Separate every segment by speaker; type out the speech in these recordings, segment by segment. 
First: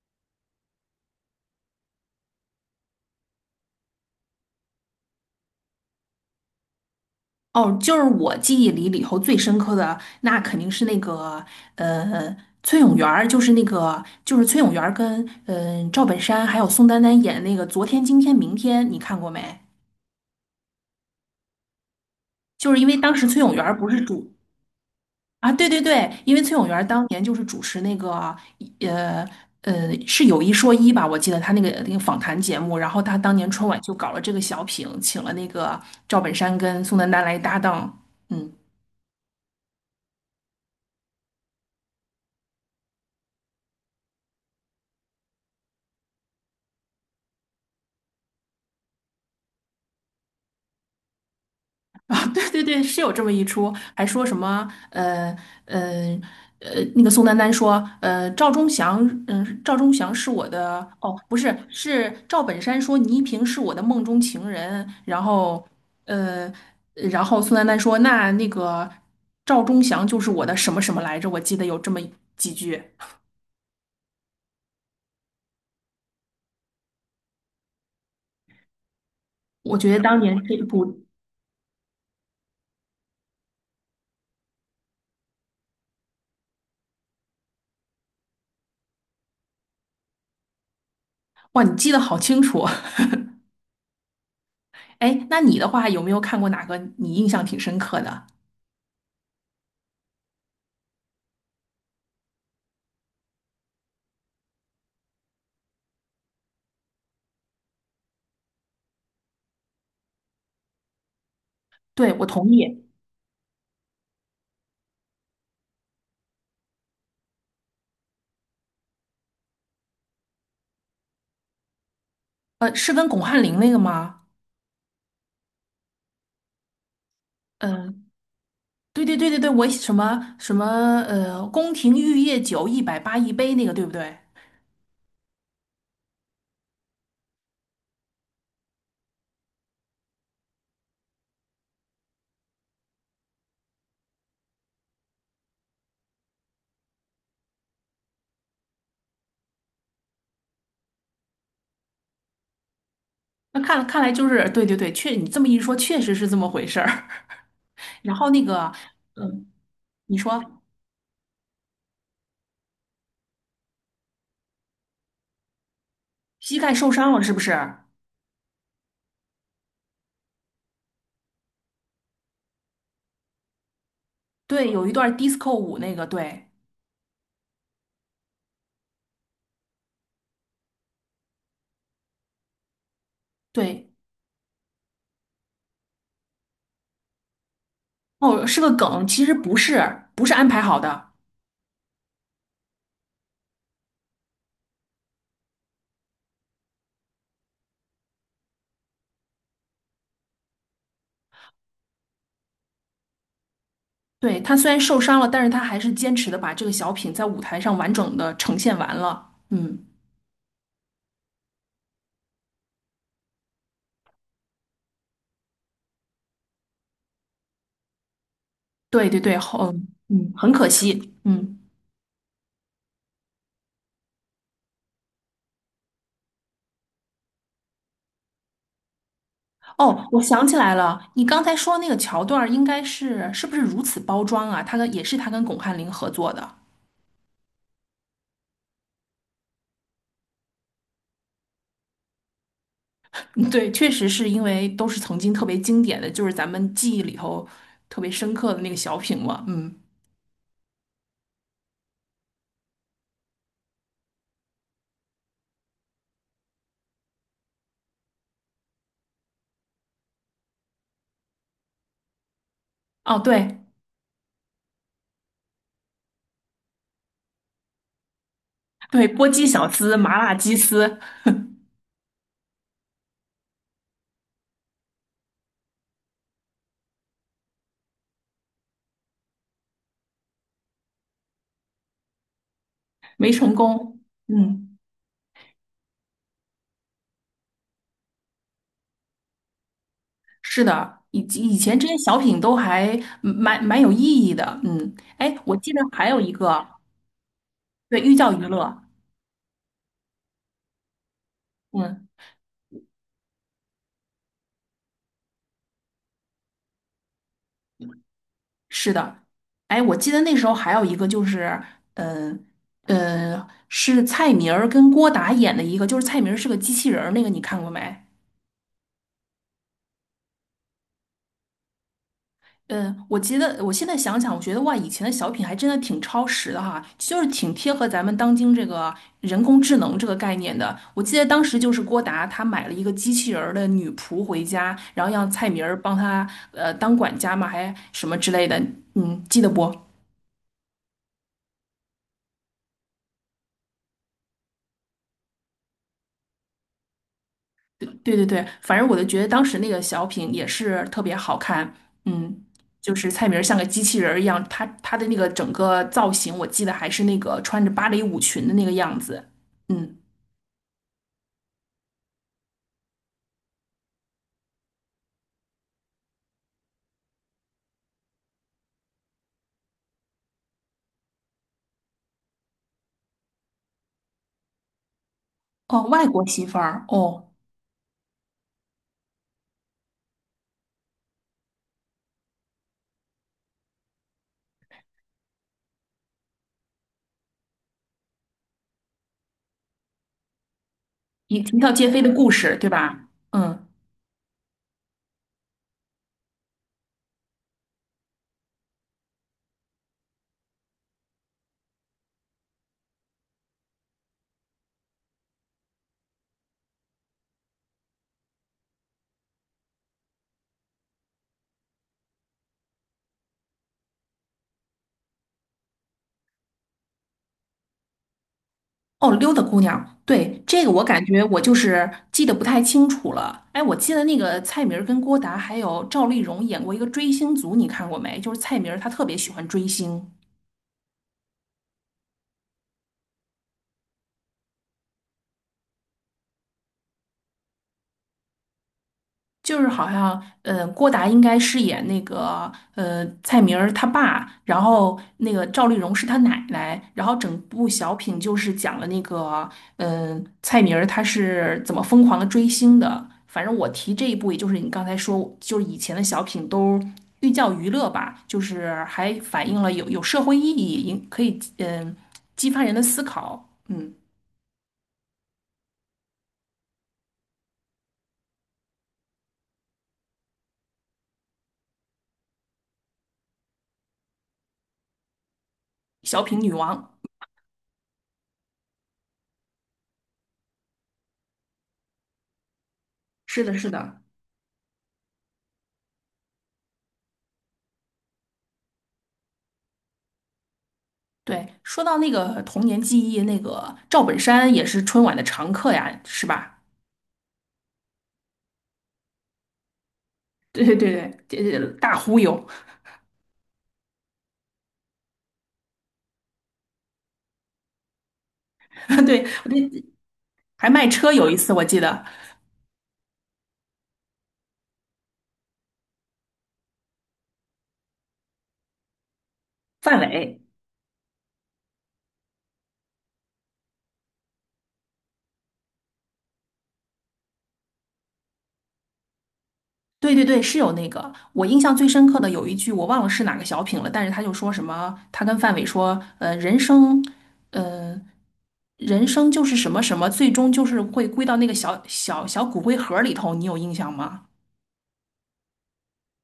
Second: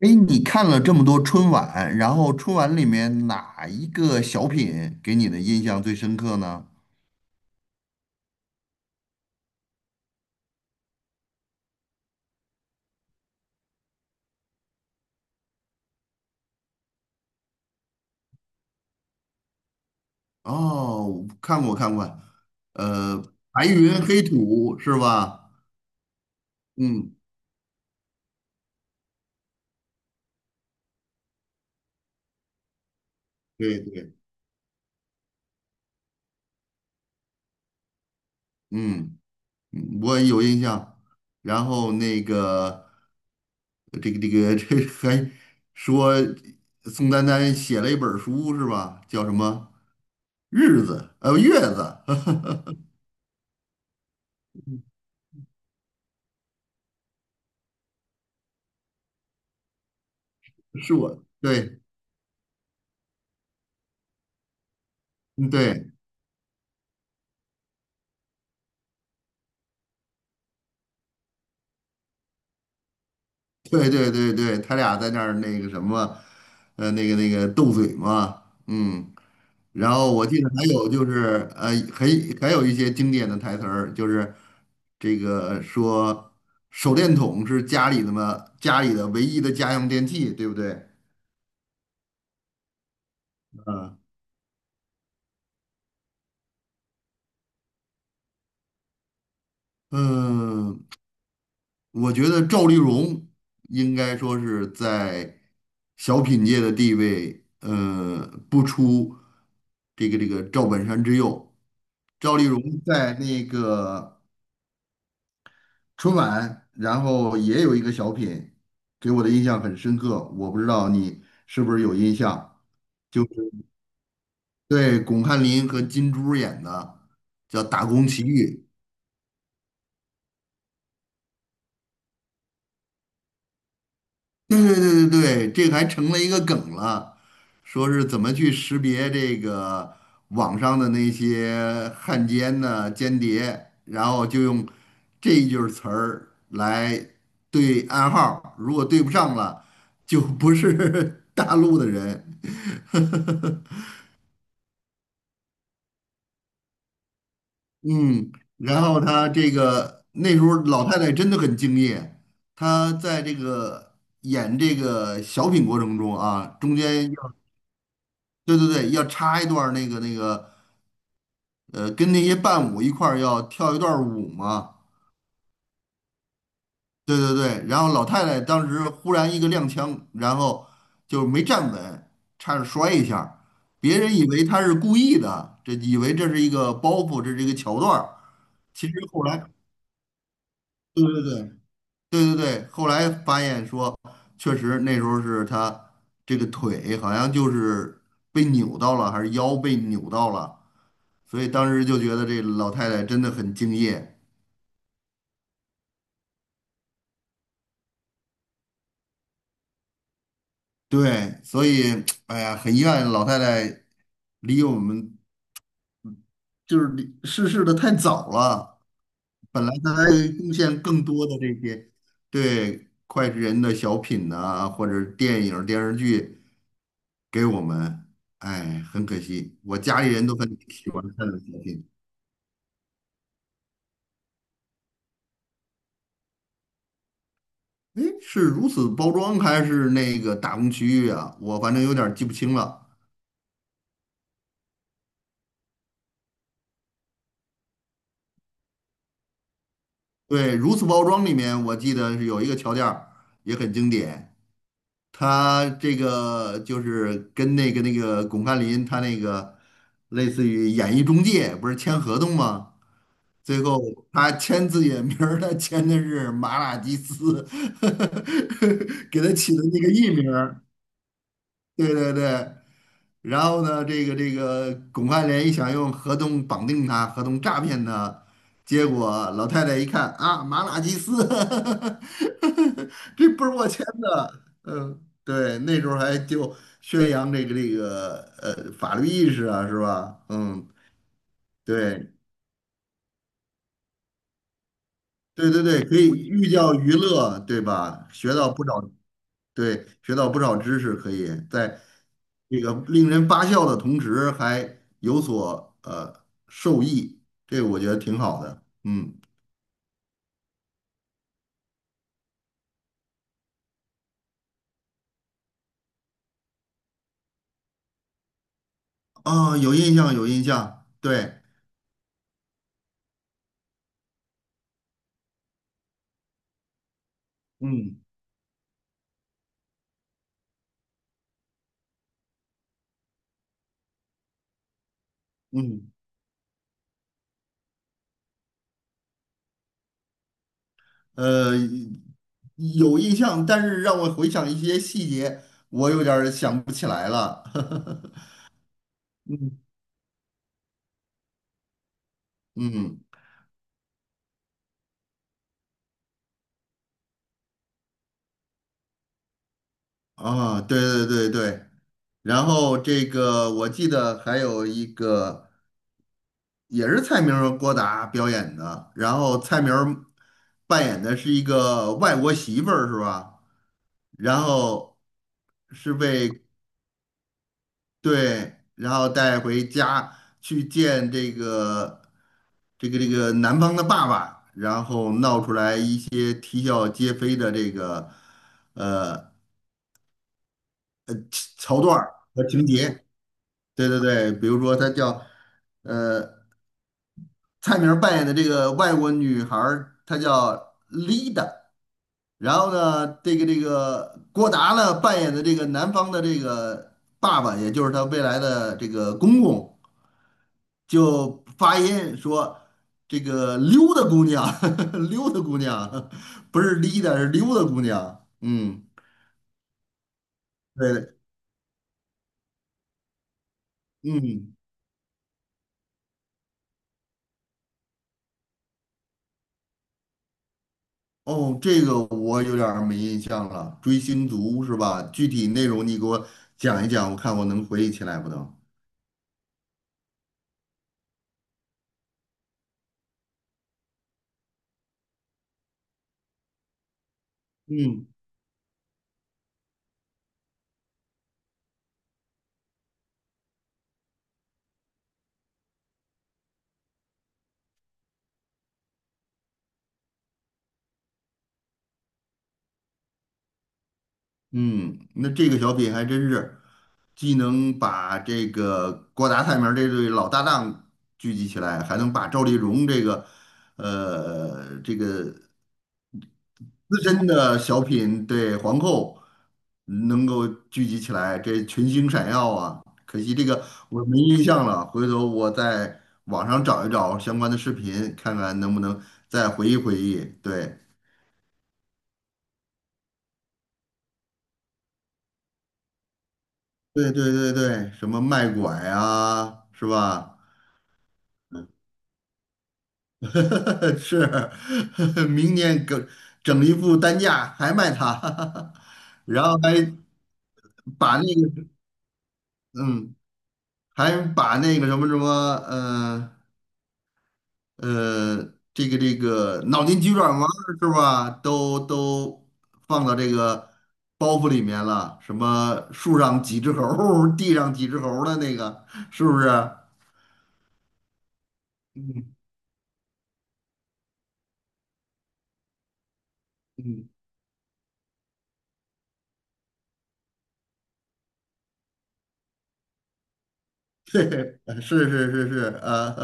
Speaker 1: 哎，你看了这么多春晚，然后春晚里面哪一个小品给你的印象最深刻呢？
Speaker 2: 哦，就是我记忆里头最深刻的，那肯定是那个呃，崔永元儿就是那个就是崔永元儿跟赵本山还有宋丹丹演的那个《昨天、今天、明天》，你看过没？
Speaker 1: 哦，看过看过，
Speaker 2: 就是因为当
Speaker 1: 呃，
Speaker 2: 时崔永元
Speaker 1: 白
Speaker 2: 儿不是
Speaker 1: 云黑
Speaker 2: 主
Speaker 1: 土是
Speaker 2: 啊，
Speaker 1: 吧？
Speaker 2: 对对对，因为崔永元儿当
Speaker 1: 嗯，
Speaker 2: 年就是主持那个呃是有一说一吧，我记得他那个访谈节目，然后他当年春
Speaker 1: 对
Speaker 2: 晚就搞
Speaker 1: 对，
Speaker 2: 了这个小品，请了那个赵本山跟宋丹丹来搭档。嗯。
Speaker 1: 嗯，嗯我有印象。然后那个这个 这还说宋丹丹写了一本书是吧？叫什么日子？月子
Speaker 2: 对对对，是有这么一出，还说什么呃那个宋丹丹说，赵忠祥是我 的，
Speaker 1: 是
Speaker 2: 哦，
Speaker 1: 我
Speaker 2: 不是，
Speaker 1: 对
Speaker 2: 是赵本山说倪萍是我的梦中情人。然
Speaker 1: 嗯
Speaker 2: 后
Speaker 1: 对。
Speaker 2: 呃，宋丹丹说，那个赵忠祥就是我的什么什么来着？我记得有这么几句。
Speaker 1: 对对对对，他俩在那儿那个什么，那个斗嘴嘛，嗯，
Speaker 2: 我觉
Speaker 1: 然
Speaker 2: 得
Speaker 1: 后
Speaker 2: 当
Speaker 1: 我
Speaker 2: 年
Speaker 1: 记得
Speaker 2: 这一
Speaker 1: 还有
Speaker 2: 部，
Speaker 1: 就是，还有一些经典的台词儿，就是这个说手电筒是家里的嘛，家里的唯一的家用电器，对不对？
Speaker 2: 哇，你记得好清楚。
Speaker 1: 嗯
Speaker 2: 哎，那你的话有没有看过哪个你印象挺深刻的？
Speaker 1: 嗯，我觉得赵丽蓉应该说是在小品界的地位，不出这个赵本山之右。
Speaker 2: 对，我
Speaker 1: 赵丽
Speaker 2: 同
Speaker 1: 蓉
Speaker 2: 意。
Speaker 1: 在那个春晚，然后也有一个小品，给我的印象很深刻。我不知道你是不是有印象，
Speaker 2: 是跟巩
Speaker 1: 就
Speaker 2: 汉林
Speaker 1: 是
Speaker 2: 那个吗？
Speaker 1: 对巩汉林和金珠演的，叫《打工
Speaker 2: 嗯、
Speaker 1: 奇遇》。
Speaker 2: 对对对对对，我什么什么宫廷玉液酒180一杯那个，对不对？
Speaker 1: 对对对对对，这个还成了一个梗了，说是怎么去识别这个网上的那些汉奸呢、间谍，然后就用这一句儿词儿来对暗号儿，如果对不上了，就不是 大陆的人。
Speaker 2: 那 看来就是对对对，你这么一说，确实是这么回事儿。然后
Speaker 1: 嗯，
Speaker 2: 那个，
Speaker 1: 然后他
Speaker 2: 嗯，
Speaker 1: 这个
Speaker 2: 你
Speaker 1: 那时
Speaker 2: 说
Speaker 1: 候老太太真的很敬业，她在这个演这个小品过程中啊，
Speaker 2: 膝盖
Speaker 1: 中
Speaker 2: 受
Speaker 1: 间。
Speaker 2: 伤了是不是？
Speaker 1: 对对对，要插一段儿那个，跟那些伴舞一块儿要跳一段儿舞
Speaker 2: 对，
Speaker 1: 嘛。
Speaker 2: 有一段 disco 舞那个，对
Speaker 1: 对对对，然后老太太当时忽然一个踉跄，然后就没站稳，差点摔一下
Speaker 2: 对，
Speaker 1: 别人以为她是故意的，这以为这是一个包袱，这是一个桥段儿
Speaker 2: 哦，是个
Speaker 1: 其实
Speaker 2: 梗，
Speaker 1: 后
Speaker 2: 其实
Speaker 1: 来，
Speaker 2: 不是，不是安排好
Speaker 1: 对
Speaker 2: 的。
Speaker 1: 对对对对对，后来发现说，确实那时候是她这个腿好像就是被扭到了，还是腰被扭到了。所以当时就觉得这老太太真的很敬业，
Speaker 2: 对，他虽然受伤了，但是他还是坚持的把这个小品在舞台上完整的呈现完了。嗯。
Speaker 1: 对，所以哎呀，很遗憾老太太离我们就是离逝世的太早了，
Speaker 2: 对对对，
Speaker 1: 本
Speaker 2: 好。
Speaker 1: 来她还
Speaker 2: 嗯，很
Speaker 1: 贡
Speaker 2: 可
Speaker 1: 献更
Speaker 2: 惜。
Speaker 1: 多的这
Speaker 2: 嗯，
Speaker 1: 些对脍炙人的小品呐、或者电影电视剧给我们，哎，很可惜，我家
Speaker 2: 哦，
Speaker 1: 里
Speaker 2: 我
Speaker 1: 人都
Speaker 2: 想
Speaker 1: 很
Speaker 2: 起来
Speaker 1: 喜欢
Speaker 2: 了，你
Speaker 1: 看的
Speaker 2: 刚
Speaker 1: 小
Speaker 2: 才说那
Speaker 1: 品，
Speaker 2: 个桥段儿应该是不是如此包装啊？也是他跟巩汉林合作的。
Speaker 1: 哎，是如此包装还是那个打工区域啊？我反正有点儿记不清了。
Speaker 2: 嗯对，确实是因为都是曾经特别经典的，就是咱们记忆里头特别深刻的那个小品嘛。嗯，
Speaker 1: 对，如此包装里面，我记得是有一个桥段儿也很经典，他这个就是跟那个巩汉林他那个类似于演艺中介，不是签合同吗？
Speaker 2: 哦，对
Speaker 1: 最后他签自己的名儿，他签的是马拉基斯，
Speaker 2: 对，
Speaker 1: 给
Speaker 2: 波
Speaker 1: 他
Speaker 2: 鸡
Speaker 1: 起的
Speaker 2: 小
Speaker 1: 那个
Speaker 2: 丝、
Speaker 1: 艺
Speaker 2: 麻
Speaker 1: 名。
Speaker 2: 辣鸡丝
Speaker 1: 对对对。然后呢，这个巩汉林想用合同绑定他，合同诈骗他，结果老太太一看啊，马拉基斯，这
Speaker 2: 没
Speaker 1: 不是
Speaker 2: 成
Speaker 1: 我签
Speaker 2: 功。
Speaker 1: 的，
Speaker 2: 嗯，
Speaker 1: 嗯，对，那时候还就宣扬这个法律意识啊，是吧？
Speaker 2: 是
Speaker 1: 嗯，
Speaker 2: 的。以及以前这些
Speaker 1: 对
Speaker 2: 小品都还蛮有意义的。嗯，哎，
Speaker 1: 对
Speaker 2: 我
Speaker 1: 对
Speaker 2: 记得
Speaker 1: 对，可
Speaker 2: 还
Speaker 1: 以
Speaker 2: 有一
Speaker 1: 寓
Speaker 2: 个。
Speaker 1: 教于乐，对
Speaker 2: 对，
Speaker 1: 吧？
Speaker 2: 寓教
Speaker 1: 学
Speaker 2: 于
Speaker 1: 到不少
Speaker 2: 乐。
Speaker 1: 对，学到不少知识，可以在
Speaker 2: 嗯。
Speaker 1: 这个令人发笑的同时，还有所受益，这个我觉得挺好的。
Speaker 2: 是
Speaker 1: 嗯，
Speaker 2: 的。哎，我记得那时候还有一个就是，嗯是蔡明儿跟郭达演的一个，就是蔡明儿是个机器人儿，那个你看过没？
Speaker 1: 啊、有印象，有印象，对，
Speaker 2: 嗯，我记得我现在想想，我觉得哇，以前的小品还真的挺超时的哈，就是挺贴合
Speaker 1: 嗯
Speaker 2: 咱们当今这个人工智能这个概念的。我记得当时就是郭达他买了一个机器人儿的女仆回家，然后让蔡明儿
Speaker 1: 嗯，
Speaker 2: 帮他当管家嘛，还什么之类的。嗯，记得不？
Speaker 1: 呃，有印象，但是让我回想一些细节，我有点儿想不起来了。
Speaker 2: 对对对，反正我就觉得当时
Speaker 1: 嗯
Speaker 2: 那个小品也是特别好看。嗯，就
Speaker 1: 嗯，
Speaker 2: 是蔡明儿像个机器人儿一样，他的那个整个造型，我记得还是那个穿着芭蕾舞裙的那个样子。嗯，
Speaker 1: 啊，对对对对，然后这个我记得还有一个。也是蔡明儿和郭达表演的，然后蔡明儿扮演的是一个外国媳妇儿，是吧？然后
Speaker 2: 哦，
Speaker 1: 是
Speaker 2: 外国
Speaker 1: 被
Speaker 2: 媳妇儿。哦，
Speaker 1: 对，然后带回家去见这个男方的爸爸，然后闹出来一些啼笑皆非的这个呃
Speaker 2: 一条
Speaker 1: 桥
Speaker 2: 街
Speaker 1: 段
Speaker 2: 飞的
Speaker 1: 儿
Speaker 2: 故
Speaker 1: 和
Speaker 2: 事，
Speaker 1: 情
Speaker 2: 对
Speaker 1: 节。
Speaker 2: 吧？嗯，
Speaker 1: 对对对，比如说他叫。呃。蔡明儿扮演的这个外国女孩儿她叫 Lida，然后呢，这个郭达呢扮演的这个男方的这个爸爸，也就是他未来的这个公公，就发音说这个溜达姑娘，溜达姑娘，不是 Lida，是溜达姑娘。嗯，
Speaker 2: 哦，溜达姑娘。对，这个我
Speaker 1: 对
Speaker 2: 感
Speaker 1: 的，
Speaker 2: 觉我就是记得不太清楚了。哎，我记得那个
Speaker 1: 嗯，
Speaker 2: 蔡明儿跟郭达还有赵丽蓉演过一个《追星族》，你看过没？就是蔡明儿他特别喜欢追星。
Speaker 1: 哦，这个我有点儿没印象了，《追星族》是吧？具体内容你给我讲一讲，我看我能回忆起来不能？
Speaker 2: 就是好像，郭达应该饰演那个，蔡明儿他爸，然后那个赵丽蓉是他奶奶，然后整部小
Speaker 1: 嗯。
Speaker 2: 品就是讲了那个，蔡明儿他是怎么疯狂的追星的。反正我提这一部，也就是你刚才说，就是以前的小品都寓教于乐吧，就是还反映了有社会意义，也可以激发人的思考。嗯，
Speaker 1: 嗯，那这个小品还真是既能把这个郭达、蔡明儿这对老搭档聚集起来，还能把赵丽蓉这个
Speaker 2: 小品女王。
Speaker 1: 资深的小品对皇后能够聚集起来，这群星闪耀啊！可惜
Speaker 2: 是
Speaker 1: 这
Speaker 2: 的，
Speaker 1: 个
Speaker 2: 是的。
Speaker 1: 我没印象了，回头我在网上找一找相关的视频，看看能不能再回忆回忆。对，
Speaker 2: 对，说到那个童年记忆，那个赵本山也是春晚的常客呀，是吧？
Speaker 1: 对对对对，什么卖拐啊，是吧？
Speaker 2: 对对对对，这大忽悠。
Speaker 1: 是，明年整整一副担架还卖它，
Speaker 2: 对，
Speaker 1: 然
Speaker 2: 我
Speaker 1: 后还
Speaker 2: 这还卖车
Speaker 1: 把
Speaker 2: 有
Speaker 1: 那
Speaker 2: 一次我
Speaker 1: 个
Speaker 2: 记得，
Speaker 1: 嗯，还把那个什么什么呃呃，这个脑
Speaker 2: 范
Speaker 1: 筋急转
Speaker 2: 伟。
Speaker 1: 弯儿是吧？都放到这个包袱里面了，什么树上几只猴儿地上几只猴儿的那个，是不是？
Speaker 2: 对对对，是有那个。我印象最深刻的
Speaker 1: 嗯
Speaker 2: 有一句我忘了是哪个小品了，但是他就说什么，他跟范伟说，
Speaker 1: 嗯，
Speaker 2: 呃，人生就是什么什么，最终就是会归到那个小骨灰盒里头，你有印象 吗？
Speaker 1: 对，是是是是啊，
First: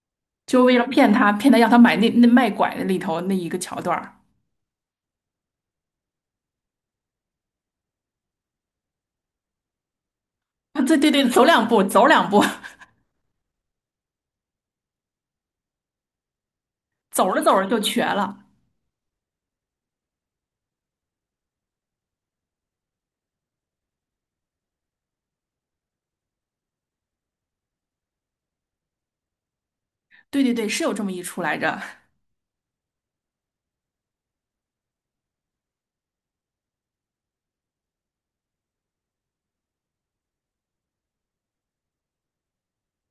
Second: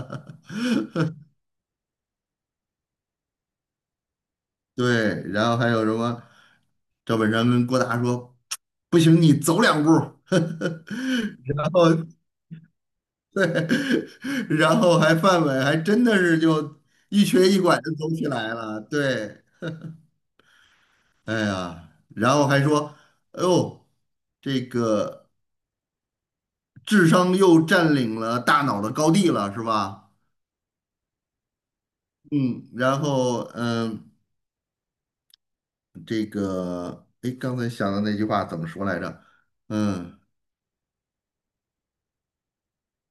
Speaker 2: 就为了骗他，骗他让他买那卖拐的里头那一个桥段儿。
Speaker 1: 对，然后还有什么？赵本山跟郭达说："不行，你走两步 儿。"
Speaker 2: 啊，对对对，走
Speaker 1: 然
Speaker 2: 两步，
Speaker 1: 后
Speaker 2: 走两步。
Speaker 1: 对，然后还范伟还真的是就一
Speaker 2: 走着
Speaker 1: 瘸一
Speaker 2: 走着
Speaker 1: 拐
Speaker 2: 就
Speaker 1: 的
Speaker 2: 瘸
Speaker 1: 走起
Speaker 2: 了。
Speaker 1: 来了。对，哎呀，然后还说："哎呦，这个智商又占领了大脑的高地了，是吧？"
Speaker 2: 对对对，是有这么一出来着。
Speaker 1: 嗯，然后这个哎，刚才想的那句话怎么说来着？嗯。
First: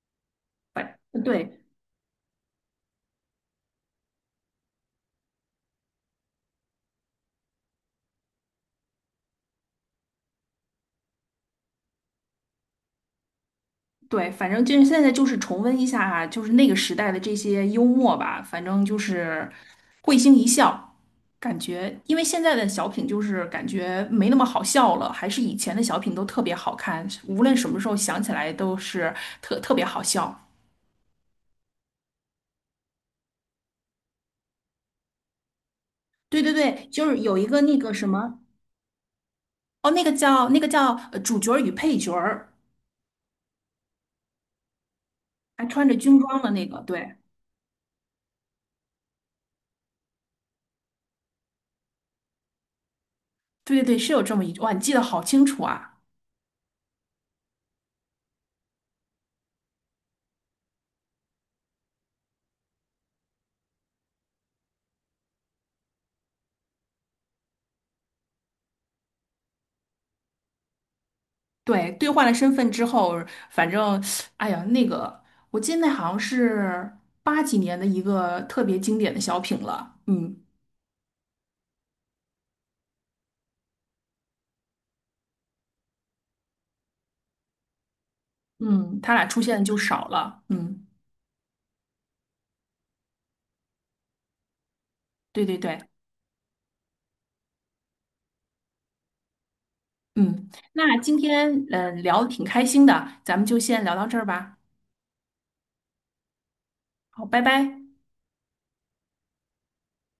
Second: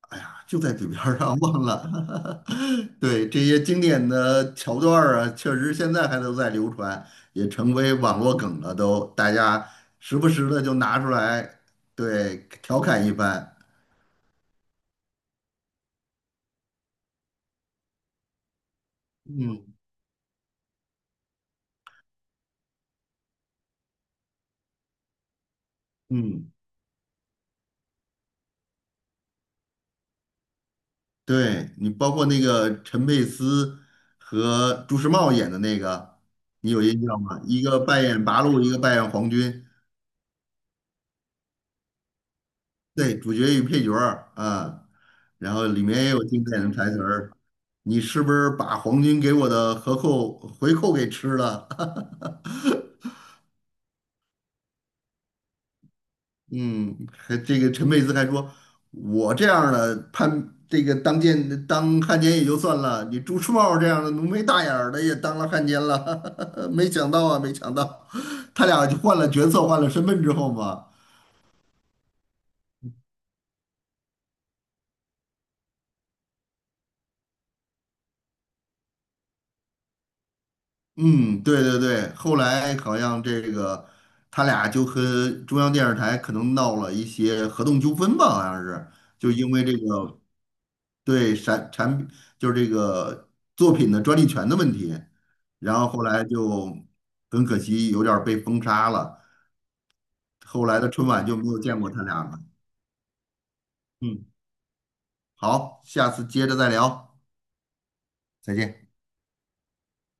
Speaker 1: 哎呀，就在嘴
Speaker 2: 反
Speaker 1: 边儿上
Speaker 2: 对
Speaker 1: 忘了。对，这些经典的桥段儿啊，确实现在还都在流传，也成为网络梗了都，大家时不时的就拿出来，对，调侃一番。
Speaker 2: 对，反正就是现在就是重温一下啊，就是那个时代的这些幽默吧。反正就是
Speaker 1: 嗯
Speaker 2: 会心一笑，感觉因为现在的小品就是感觉没那么好笑了，还是以前的小品都特
Speaker 1: 嗯，
Speaker 2: 别好看，无论什么时候想起来都是特别好笑。
Speaker 1: 对你包括那个陈佩斯和朱时茂演的那个，
Speaker 2: 对对
Speaker 1: 你有
Speaker 2: 对，
Speaker 1: 印
Speaker 2: 就是
Speaker 1: 象
Speaker 2: 有
Speaker 1: 吗？
Speaker 2: 一个
Speaker 1: 一
Speaker 2: 那
Speaker 1: 个
Speaker 2: 个
Speaker 1: 扮
Speaker 2: 什
Speaker 1: 演
Speaker 2: 么。
Speaker 1: 八路，一个扮演皇军。
Speaker 2: 哦，那个叫主角儿与配角儿，
Speaker 1: 对，主角与配角儿啊，然
Speaker 2: 还
Speaker 1: 后里
Speaker 2: 穿着
Speaker 1: 面也
Speaker 2: 军
Speaker 1: 有
Speaker 2: 装
Speaker 1: 经
Speaker 2: 的
Speaker 1: 典
Speaker 2: 那
Speaker 1: 的
Speaker 2: 个，
Speaker 1: 台词
Speaker 2: 对。
Speaker 1: 儿。你是不是把皇军给我的合扣回扣给吃了？
Speaker 2: 对对对，是有这么一句。哇，你记得好清楚啊！
Speaker 1: 嗯，还这个陈佩斯还说，我这样儿的叛，这个当奸当汉奸也就算了，你朱时茂这样的浓眉大眼儿的也当了汉奸了，没想到啊，没想到，他俩就换了角色，换了身份之后嘛，
Speaker 2: 对，兑换了身份之后。反正，哎呀，那个，我记得那好像是八几年的一个特别经典的小品了。嗯。
Speaker 1: 嗯，对对对，后来好像这个他俩就和中央电视台可能闹了一些合同纠纷吧，好像是，
Speaker 2: 嗯，他俩
Speaker 1: 就
Speaker 2: 出
Speaker 1: 因
Speaker 2: 现
Speaker 1: 为
Speaker 2: 的
Speaker 1: 这
Speaker 2: 就少
Speaker 1: 个
Speaker 2: 了。嗯，
Speaker 1: 对产品就是这个作品的专利权的问题，
Speaker 2: 对对对。
Speaker 1: 然后后来就很可惜有点儿被封杀了，
Speaker 2: 嗯，
Speaker 1: 后来的
Speaker 2: 那
Speaker 1: 春
Speaker 2: 今
Speaker 1: 晚就没有
Speaker 2: 天
Speaker 1: 见过他
Speaker 2: 聊
Speaker 1: 俩
Speaker 2: 的
Speaker 1: 了。
Speaker 2: 挺开心的，咱们就先聊到这儿
Speaker 1: 嗯，
Speaker 2: 吧。
Speaker 1: 好，下次接着再聊，
Speaker 2: 好，拜拜。
Speaker 1: 再见。